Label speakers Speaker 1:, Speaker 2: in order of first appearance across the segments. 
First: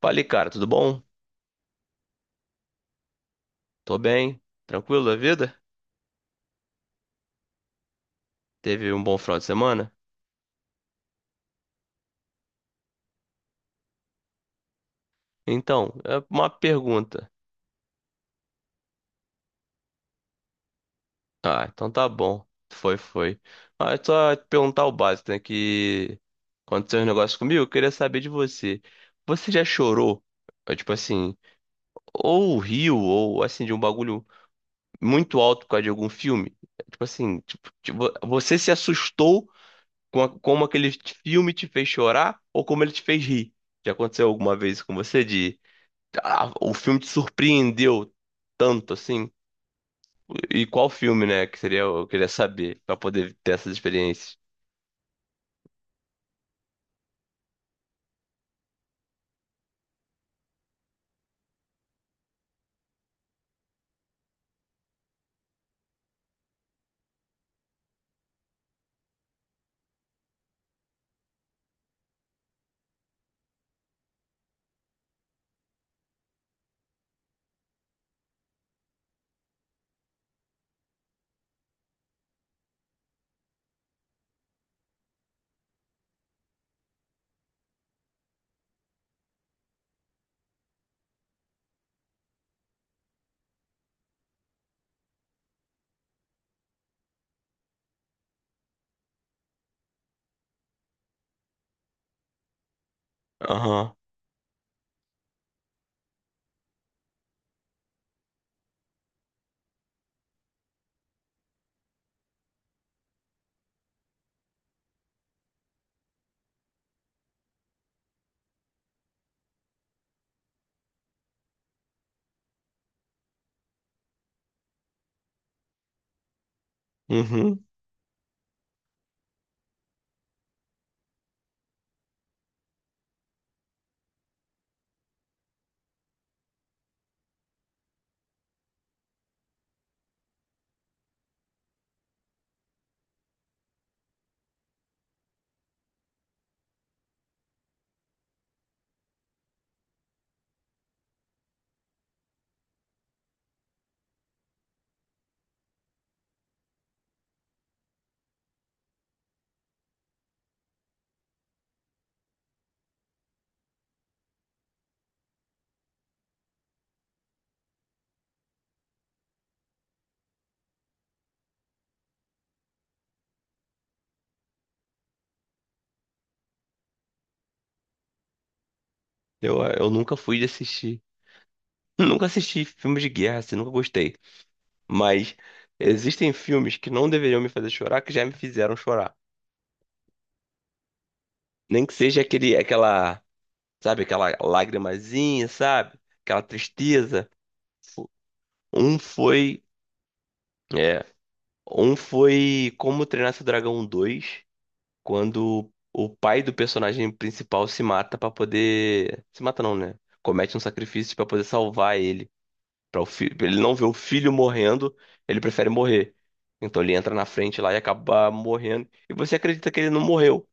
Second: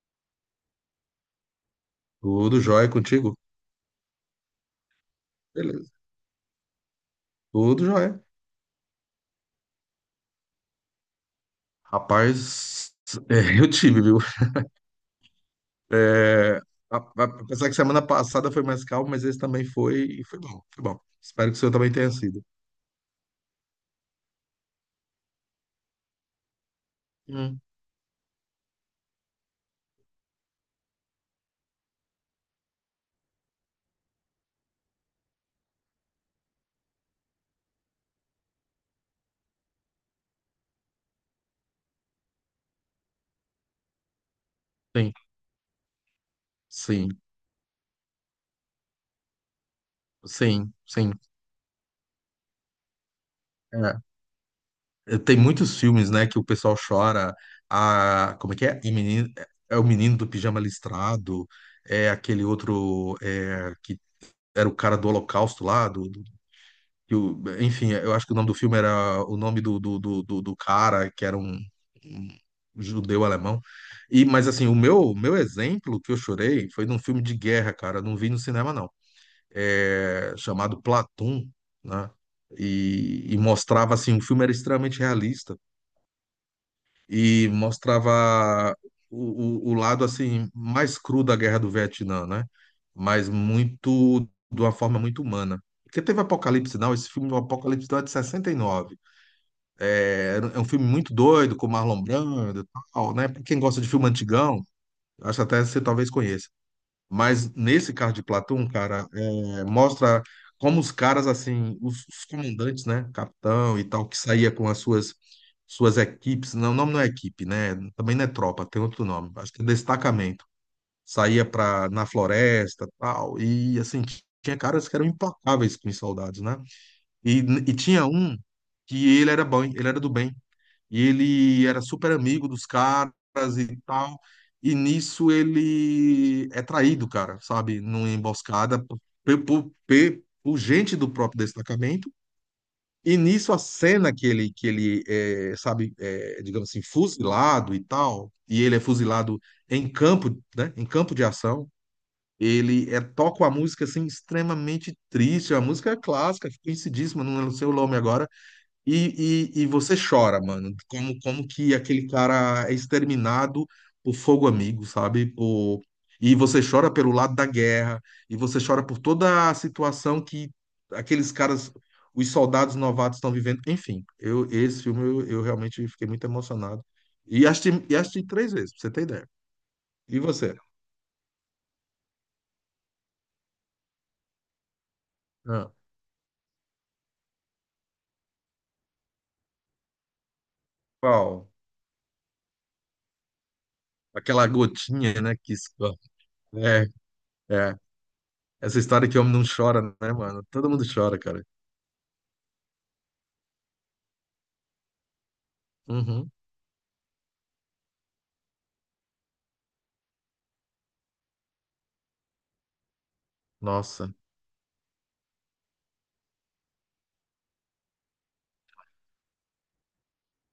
Speaker 1: Falei, cara, tudo bom?
Speaker 2: Tudo jóia contigo?
Speaker 1: Tô bem, tranquilo da vida?
Speaker 2: Beleza. Tudo jóia.
Speaker 1: Teve um bom final de semana?
Speaker 2: Rapaz, é, eu tive, viu?
Speaker 1: Então, é uma
Speaker 2: É,
Speaker 1: pergunta.
Speaker 2: apesar que semana passada foi mais calmo, mas esse também foi bom, foi bom. Espero que o
Speaker 1: Ah,
Speaker 2: seu
Speaker 1: então
Speaker 2: também
Speaker 1: tá
Speaker 2: tenha sido.
Speaker 1: bom. Foi, foi. Ah, é só te perguntar o básico, né? Que Aconteceu um negócio comigo,
Speaker 2: Hum,
Speaker 1: eu queria saber de você. Você já chorou? Tipo assim, ou riu, ou assim, de um bagulho muito alto por causa de algum filme? Tipo assim, tipo, você se assustou como aquele filme te fez chorar ou como ele te fez rir? Já aconteceu alguma vez com
Speaker 2: sim,
Speaker 1: você de ah, o filme te
Speaker 2: sim,
Speaker 1: surpreendeu tanto assim? E
Speaker 2: sim,
Speaker 1: qual
Speaker 2: sim.
Speaker 1: filme, né? Que seria, eu queria saber, pra poder ter essas
Speaker 2: É.
Speaker 1: experiências.
Speaker 2: É, tem muitos filmes, né, que o pessoal chora. A, como é que é? O menino, é o menino do pijama listrado, é aquele outro que era o cara do Holocausto lá, do. Enfim, eu acho que o nome do filme era o nome do cara, que era um judeu alemão. E, mas assim, o meu exemplo que eu chorei foi num filme de guerra, cara. Não vi no cinema, não. É, chamado Platão, né? E mostrava assim, o filme era extremamente realista e mostrava o lado assim mais cru da Guerra do Vietnã, né? Mas muito de uma forma muito humana. Porque teve Apocalipse Now, esse filme do Apocalipse Now é de 69. É um filme muito doido, com Marlon Brando e tal, né? Pra quem gosta de
Speaker 1: Aham,
Speaker 2: filme antigão, acho até que você talvez conheça. Mas nesse caso de Platão, cara, é, mostra como os caras, assim, os comandantes, né, capitão e tal, que saía com as suas equipes, não, o nome não é equipe, né? Também não é tropa, tem outro nome, acho que é destacamento. Saía para na floresta, tal, e assim, tinha caras que eram implacáveis com os soldados, né? E,
Speaker 1: uhum.
Speaker 2: e tinha um que ele era bom, ele era do bem. E ele era super amigo dos caras e tal. E nisso ele é traído, cara, sabe? Numa emboscada por, por gente do próprio destacamento. E nisso a cena que ele é, sabe, é, digamos assim, fuzilado e tal, e ele é fuzilado em campo, né? Em campo de ação. Ele é, toca uma música assim extremamente triste, a música é clássica, conhecidíssima, não sei o nome agora, e você chora, mano, como que aquele cara é exterminado por fogo amigo, sabe? Por. E você chora pelo lado da guerra, e você chora por toda a situação que aqueles caras, os soldados novatos estão vivendo. Enfim, esse filme eu realmente fiquei muito emocionado. E assisti três vezes, pra você ter ideia.
Speaker 1: Eu nunca
Speaker 2: E
Speaker 1: fui de
Speaker 2: você?
Speaker 1: assistir. Nunca assisti filmes de guerra, assim, nunca gostei. Mas
Speaker 2: Ah,
Speaker 1: existem filmes que não deveriam me fazer chorar, que já me fizeram chorar.
Speaker 2: qual?
Speaker 1: Nem que seja aquele, aquela, sabe, aquela
Speaker 2: Aquela gotinha, né,
Speaker 1: lagrimazinha,
Speaker 2: que escorre.
Speaker 1: sabe? Aquela
Speaker 2: É,
Speaker 1: tristeza.
Speaker 2: é.
Speaker 1: Fo-
Speaker 2: Essa
Speaker 1: Um
Speaker 2: história que o homem não chora, né, mano? Todo mundo
Speaker 1: é,
Speaker 2: chora, cara.
Speaker 1: um foi Como Treinar Seu Dragão dois, quando o
Speaker 2: Uhum.
Speaker 1: pai do personagem principal se mata pra poder. Se mata não, né? Comete um sacrifício pra poder salvar ele. Para o filho, ele não vê o
Speaker 2: Nossa.
Speaker 1: filho morrendo, ele prefere morrer. Então ele entra na frente lá e acaba morrendo. E você acredita que ele não morreu.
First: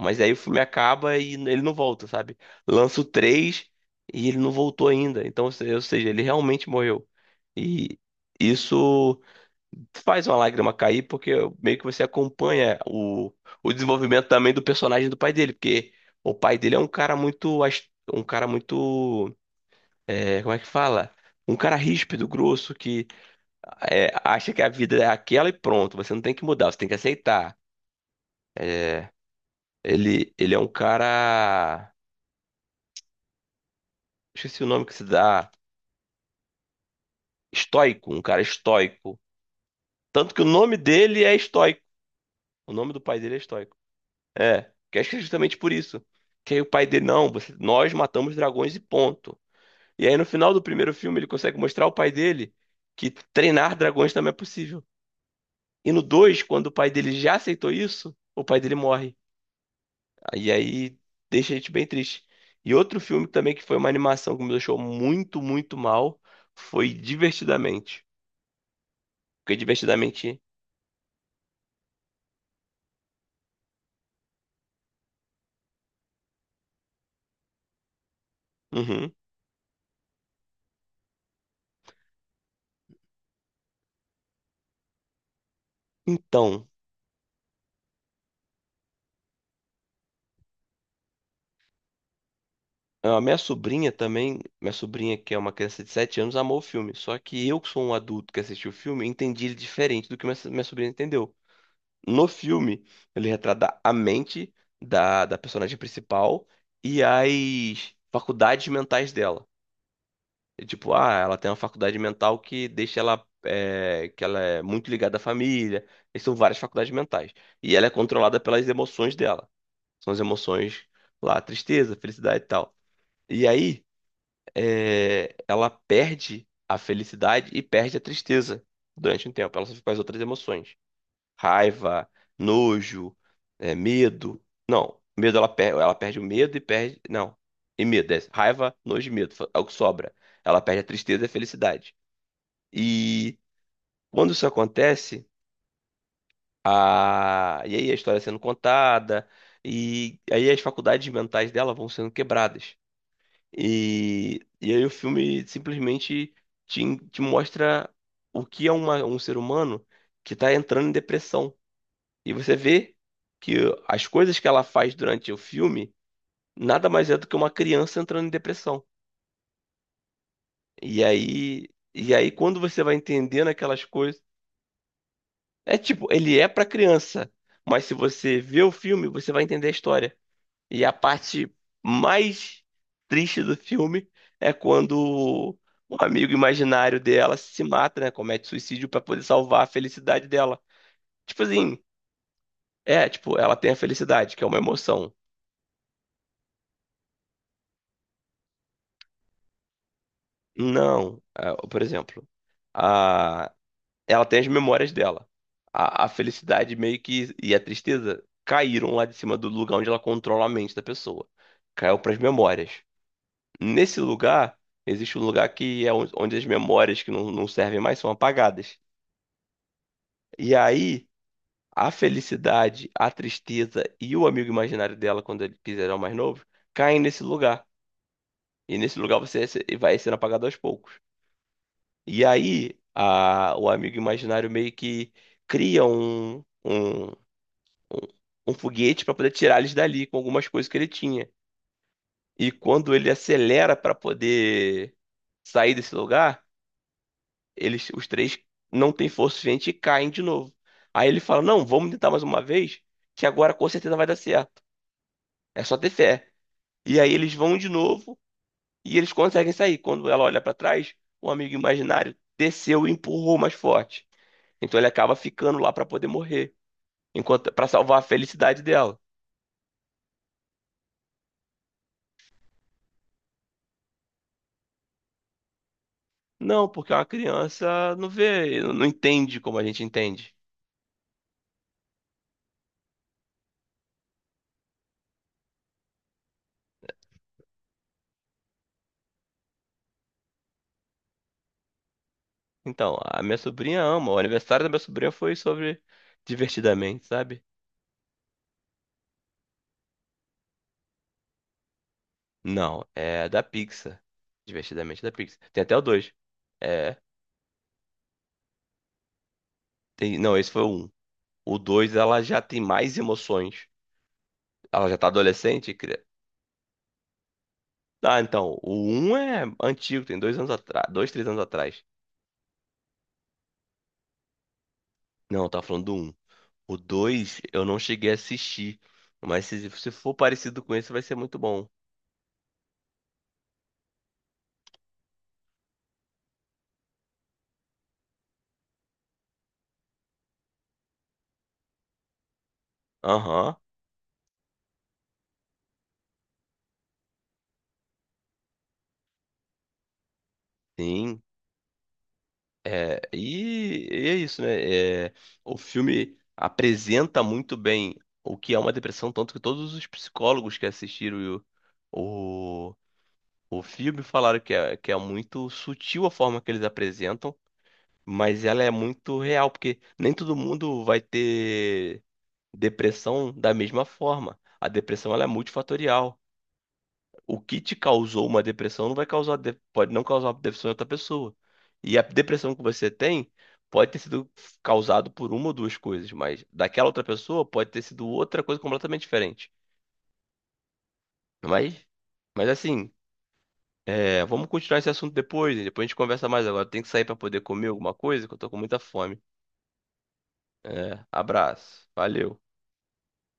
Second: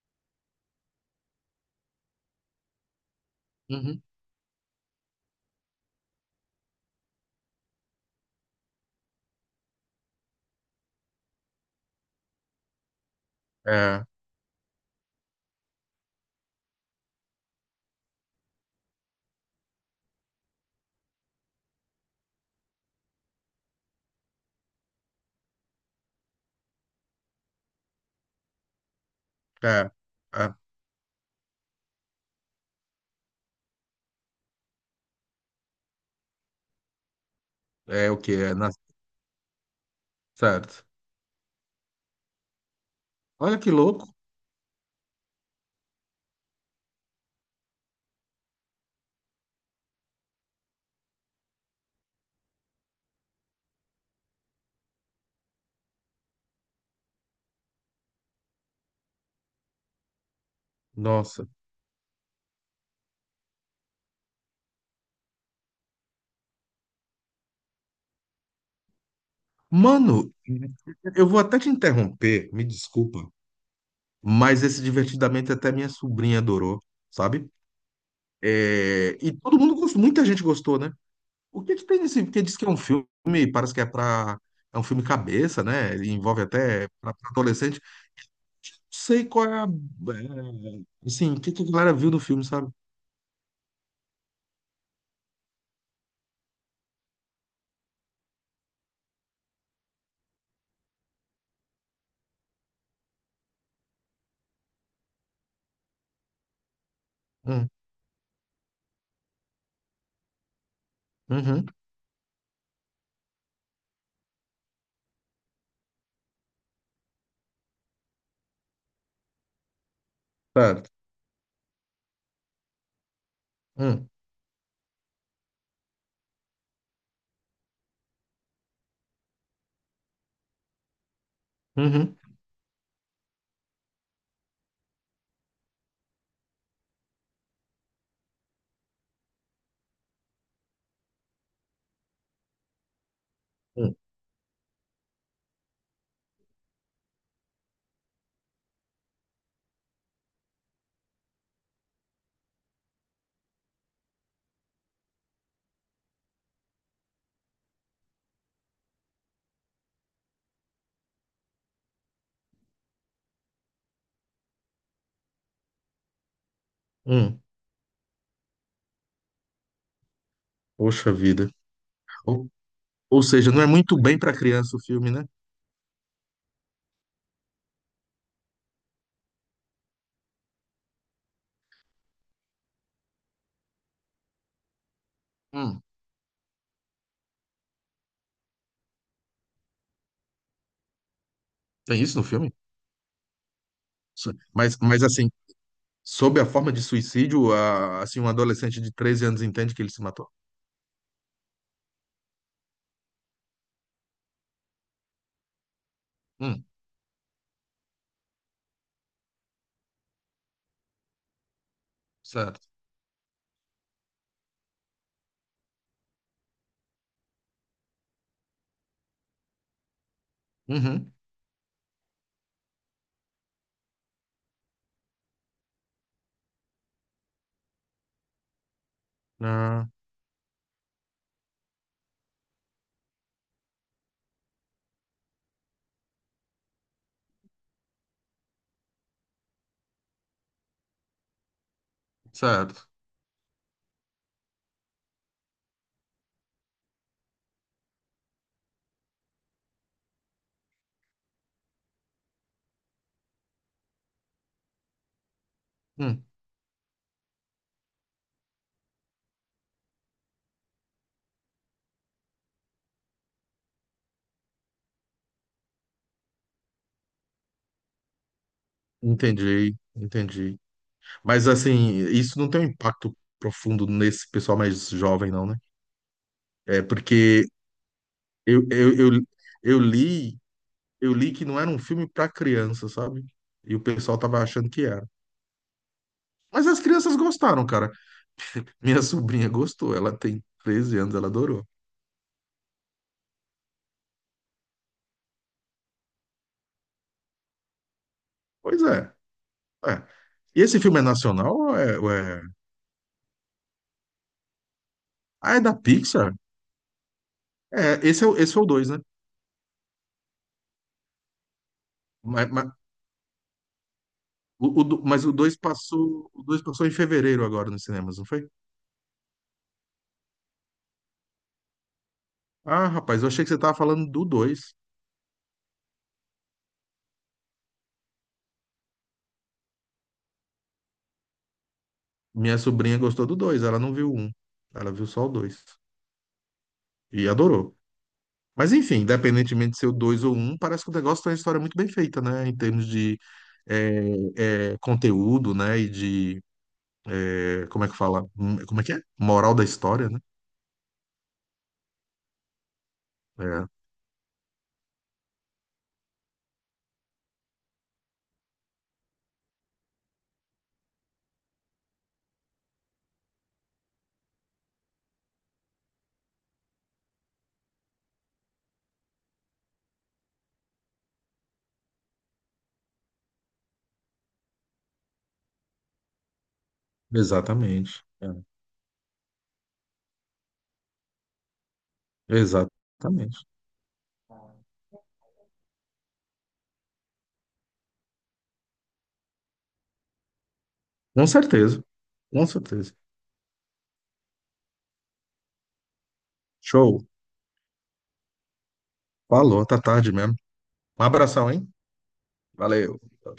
Speaker 1: Mas aí o filme acaba e ele não volta, sabe? Lança o 3
Speaker 2: Uhum.
Speaker 1: e ele não voltou ainda. Então, ou se- ou seja, ele realmente morreu. E isso faz uma lágrima cair, porque meio que você acompanha o
Speaker 2: É,
Speaker 1: desenvolvimento também do personagem do pai dele, porque o pai dele é um cara muito, um cara muito, é, como é que fala? Um cara ríspido, grosso, que é, acha que a vida é aquela e pronto, você não tem que mudar, você tem que aceitar.
Speaker 2: é,
Speaker 1: Ele é um cara, esqueci o nome que se dá,
Speaker 2: é
Speaker 1: estoico,
Speaker 2: o
Speaker 1: um
Speaker 2: que
Speaker 1: cara
Speaker 2: é,
Speaker 1: estoico. Tanto que o nome
Speaker 2: certo.
Speaker 1: dele é estoico, o nome do pai dele é
Speaker 2: Olha que
Speaker 1: estoico.
Speaker 2: louco.
Speaker 1: É, que acho que é justamente por isso. Que aí o pai dele, não, nós matamos dragões e ponto. E aí no final do primeiro filme ele consegue mostrar ao pai dele que treinar dragões também é possível. E no 2 quando o pai dele já aceitou isso, o pai dele morre. E aí
Speaker 2: Nossa.
Speaker 1: deixa a gente bem triste. E outro filme também que foi uma animação que me deixou muito, muito mal foi Divertidamente. Porque
Speaker 2: Mano,
Speaker 1: Divertidamente.
Speaker 2: eu vou até te interromper, me desculpa, mas esse divertidamente até minha sobrinha adorou, sabe?
Speaker 1: Uhum.
Speaker 2: É, e todo mundo gostou, muita gente gostou, né? O que que tem nesse, porque diz que é um filme, parece que é pra, é um filme cabeça, né? Ele envolve
Speaker 1: Então,
Speaker 2: até pra, pra adolescente. Não sei qual é a, é, assim, o que que a galera viu do filme, sabe?
Speaker 1: a minha sobrinha também, minha sobrinha que é uma criança de 7 anos, amou o filme. Só que eu, que sou um adulto que assistiu o filme, entendi ele diferente do que minha sobrinha entendeu. No filme, ele retrata a mente da personagem principal e
Speaker 2: Hum,
Speaker 1: as faculdades mentais dela. E, tipo, ah, ela tem uma
Speaker 2: uhum,
Speaker 1: faculdade mental que deixa ela, é, que ela é muito ligada à família. E são várias faculdades mentais. E ela é controlada pelas emoções dela. São as emoções
Speaker 2: certo.
Speaker 1: lá, tristeza, felicidade e tal. E aí
Speaker 2: Hum,
Speaker 1: é, ela perde a felicidade e perde a tristeza durante um tempo. Ela só fica com as outras emoções. Raiva,
Speaker 2: uhum.
Speaker 1: nojo, é, medo. Não, medo ela perde. Ela perde o medo e perde. Não. E medo. É raiva, nojo e medo. É o que sobra. Ela perde a tristeza e a felicidade. E
Speaker 2: Hum,
Speaker 1: quando isso acontece, e aí a história sendo contada, e aí as faculdades mentais dela vão sendo quebradas. E, aí o filme simplesmente te, te mostra o que é um ser humano que está entrando em depressão. E você vê que as coisas que ela faz durante o filme nada mais é do que
Speaker 2: hum.
Speaker 1: uma criança entrando em depressão.
Speaker 2: Poxa vida.
Speaker 1: E aí
Speaker 2: Ou,
Speaker 1: quando você vai
Speaker 2: ou
Speaker 1: entendendo
Speaker 2: seja, não é
Speaker 1: aquelas
Speaker 2: muito bem
Speaker 1: coisas,
Speaker 2: para criança o filme, né?
Speaker 1: é tipo, ele é para criança, mas se você vê o filme, você vai entender a história. E a parte mais triste do filme é quando
Speaker 2: Hum,
Speaker 1: o amigo imaginário dela se mata, né? Comete suicídio pra poder salvar a felicidade dela. Tipo assim,
Speaker 2: Tem isso no filme?
Speaker 1: é, tipo, ela tem a
Speaker 2: So-
Speaker 1: felicidade, que é uma
Speaker 2: Mas, mas
Speaker 1: emoção.
Speaker 2: assim, sob a forma de suicídio, assim, um adolescente de 13 anos entende que ele se matou.
Speaker 1: Não, é, por exemplo, a, ela tem as memórias dela. A
Speaker 2: Hum,
Speaker 1: felicidade meio que e a tristeza caíram lá de cima do lugar onde ela controla a mente da pessoa. Caiu pras
Speaker 2: certo.
Speaker 1: memórias. Nesse lugar, existe um lugar que é onde as memórias que não servem mais são apagadas. E aí,
Speaker 2: Uhum.
Speaker 1: a felicidade, a tristeza e o amigo imaginário dela, quando ele quiser mais novo, caem nesse lugar. E nesse lugar você
Speaker 2: Ah,
Speaker 1: vai sendo apagado aos poucos. E aí, o amigo imaginário meio que cria um, um, um foguete para poder tirar eles dali com algumas coisas que ele tinha. E
Speaker 2: certo.
Speaker 1: quando ele acelera para poder sair desse lugar eles, os três não têm força suficiente e caem de novo. Aí ele fala: não, vamos tentar mais uma vez, que agora com certeza vai dar certo. É só ter
Speaker 2: Hum,
Speaker 1: fé. E aí eles vão de novo e eles conseguem sair. Quando ela olha pra trás, o amigo imaginário desceu e empurrou mais forte. Então ele acaba ficando lá pra poder morrer, enquanto para salvar a felicidade dela.
Speaker 2: entendi, entendi. Mas assim, isso não tem um impacto profundo nesse pessoal mais jovem, não, né?
Speaker 1: Não,
Speaker 2: É
Speaker 1: porque uma
Speaker 2: porque
Speaker 1: criança não vê,
Speaker 2: eu,
Speaker 1: não
Speaker 2: eu, eu,
Speaker 1: entende como a
Speaker 2: eu
Speaker 1: gente entende.
Speaker 2: li, eu li que não era um filme para criança, sabe? E o pessoal tava achando que era. Mas as crianças gostaram, cara. Minha sobrinha gostou, ela tem 13 anos, ela adorou.
Speaker 1: Então, a minha sobrinha ama. O aniversário da minha sobrinha foi sobre divertidamente, sabe?
Speaker 2: Pois é. É. E esse filme é nacional ou é
Speaker 1: Não, é da Pixar. Divertidamente da Pixar.
Speaker 2: Ah, é
Speaker 1: Tem
Speaker 2: da
Speaker 1: até o dois.
Speaker 2: Pixar?
Speaker 1: É,
Speaker 2: É, esse é o 2, né?
Speaker 1: tem, não, esse foi o um. O dois ela já
Speaker 2: Mas,
Speaker 1: tem
Speaker 2: mas
Speaker 1: mais emoções.
Speaker 2: o, o
Speaker 1: Ela já
Speaker 2: do-
Speaker 1: tá
Speaker 2: mas o 2
Speaker 1: adolescente.
Speaker 2: passou, o 2 passou em fevereiro agora nos cinemas,
Speaker 1: Ah,
Speaker 2: não foi?
Speaker 1: então, o um é antigo, tem 2 anos atrás, dois, 3 anos atrás.
Speaker 2: Ah, rapaz, eu achei que você tava falando do 2.
Speaker 1: Não, tá falando do um. O dois eu não cheguei a assistir, mas se for parecido com esse vai ser muito bom.
Speaker 2: Minha sobrinha gostou do 2. Ela não viu o 1. Ela viu só o 2 e adorou. Mas enfim, independentemente de ser o dois ou um, parece que o negócio tem uma história muito bem feita, né? Em termos de
Speaker 1: Aham,
Speaker 2: conteúdo, né? E de, como é que fala? Como é que é? Moral da história, né?
Speaker 1: sim. É,
Speaker 2: É,
Speaker 1: e é isso, né? É, o filme apresenta muito bem o que é uma depressão, tanto que todos os psicólogos que assistiram o, o, o filme falaram que é muito sutil a forma que eles apresentam, mas ela é muito real, porque nem todo mundo vai ter depressão da mesma forma. A depressão ela é multifatorial. O que te
Speaker 2: exatamente.
Speaker 1: causou
Speaker 2: É,
Speaker 1: uma depressão não vai causar, pode não causar uma depressão em outra pessoa. E a depressão que você tem
Speaker 2: exatamente.
Speaker 1: pode ter sido causado por uma ou duas coisas, mas daquela outra pessoa pode ter sido outra coisa completamente diferente.
Speaker 2: Com certeza,
Speaker 1: Mas,
Speaker 2: com
Speaker 1: mas assim,
Speaker 2: certeza.
Speaker 1: é, vamos continuar esse assunto depois, né? Depois a gente conversa mais agora. Tem que sair
Speaker 2: Show.
Speaker 1: para poder comer alguma coisa, que eu tô com muita fome.
Speaker 2: Falou, tá tarde mesmo. Um
Speaker 1: É,
Speaker 2: abração, hein?
Speaker 1: abraço. Valeu.
Speaker 2: Valeu.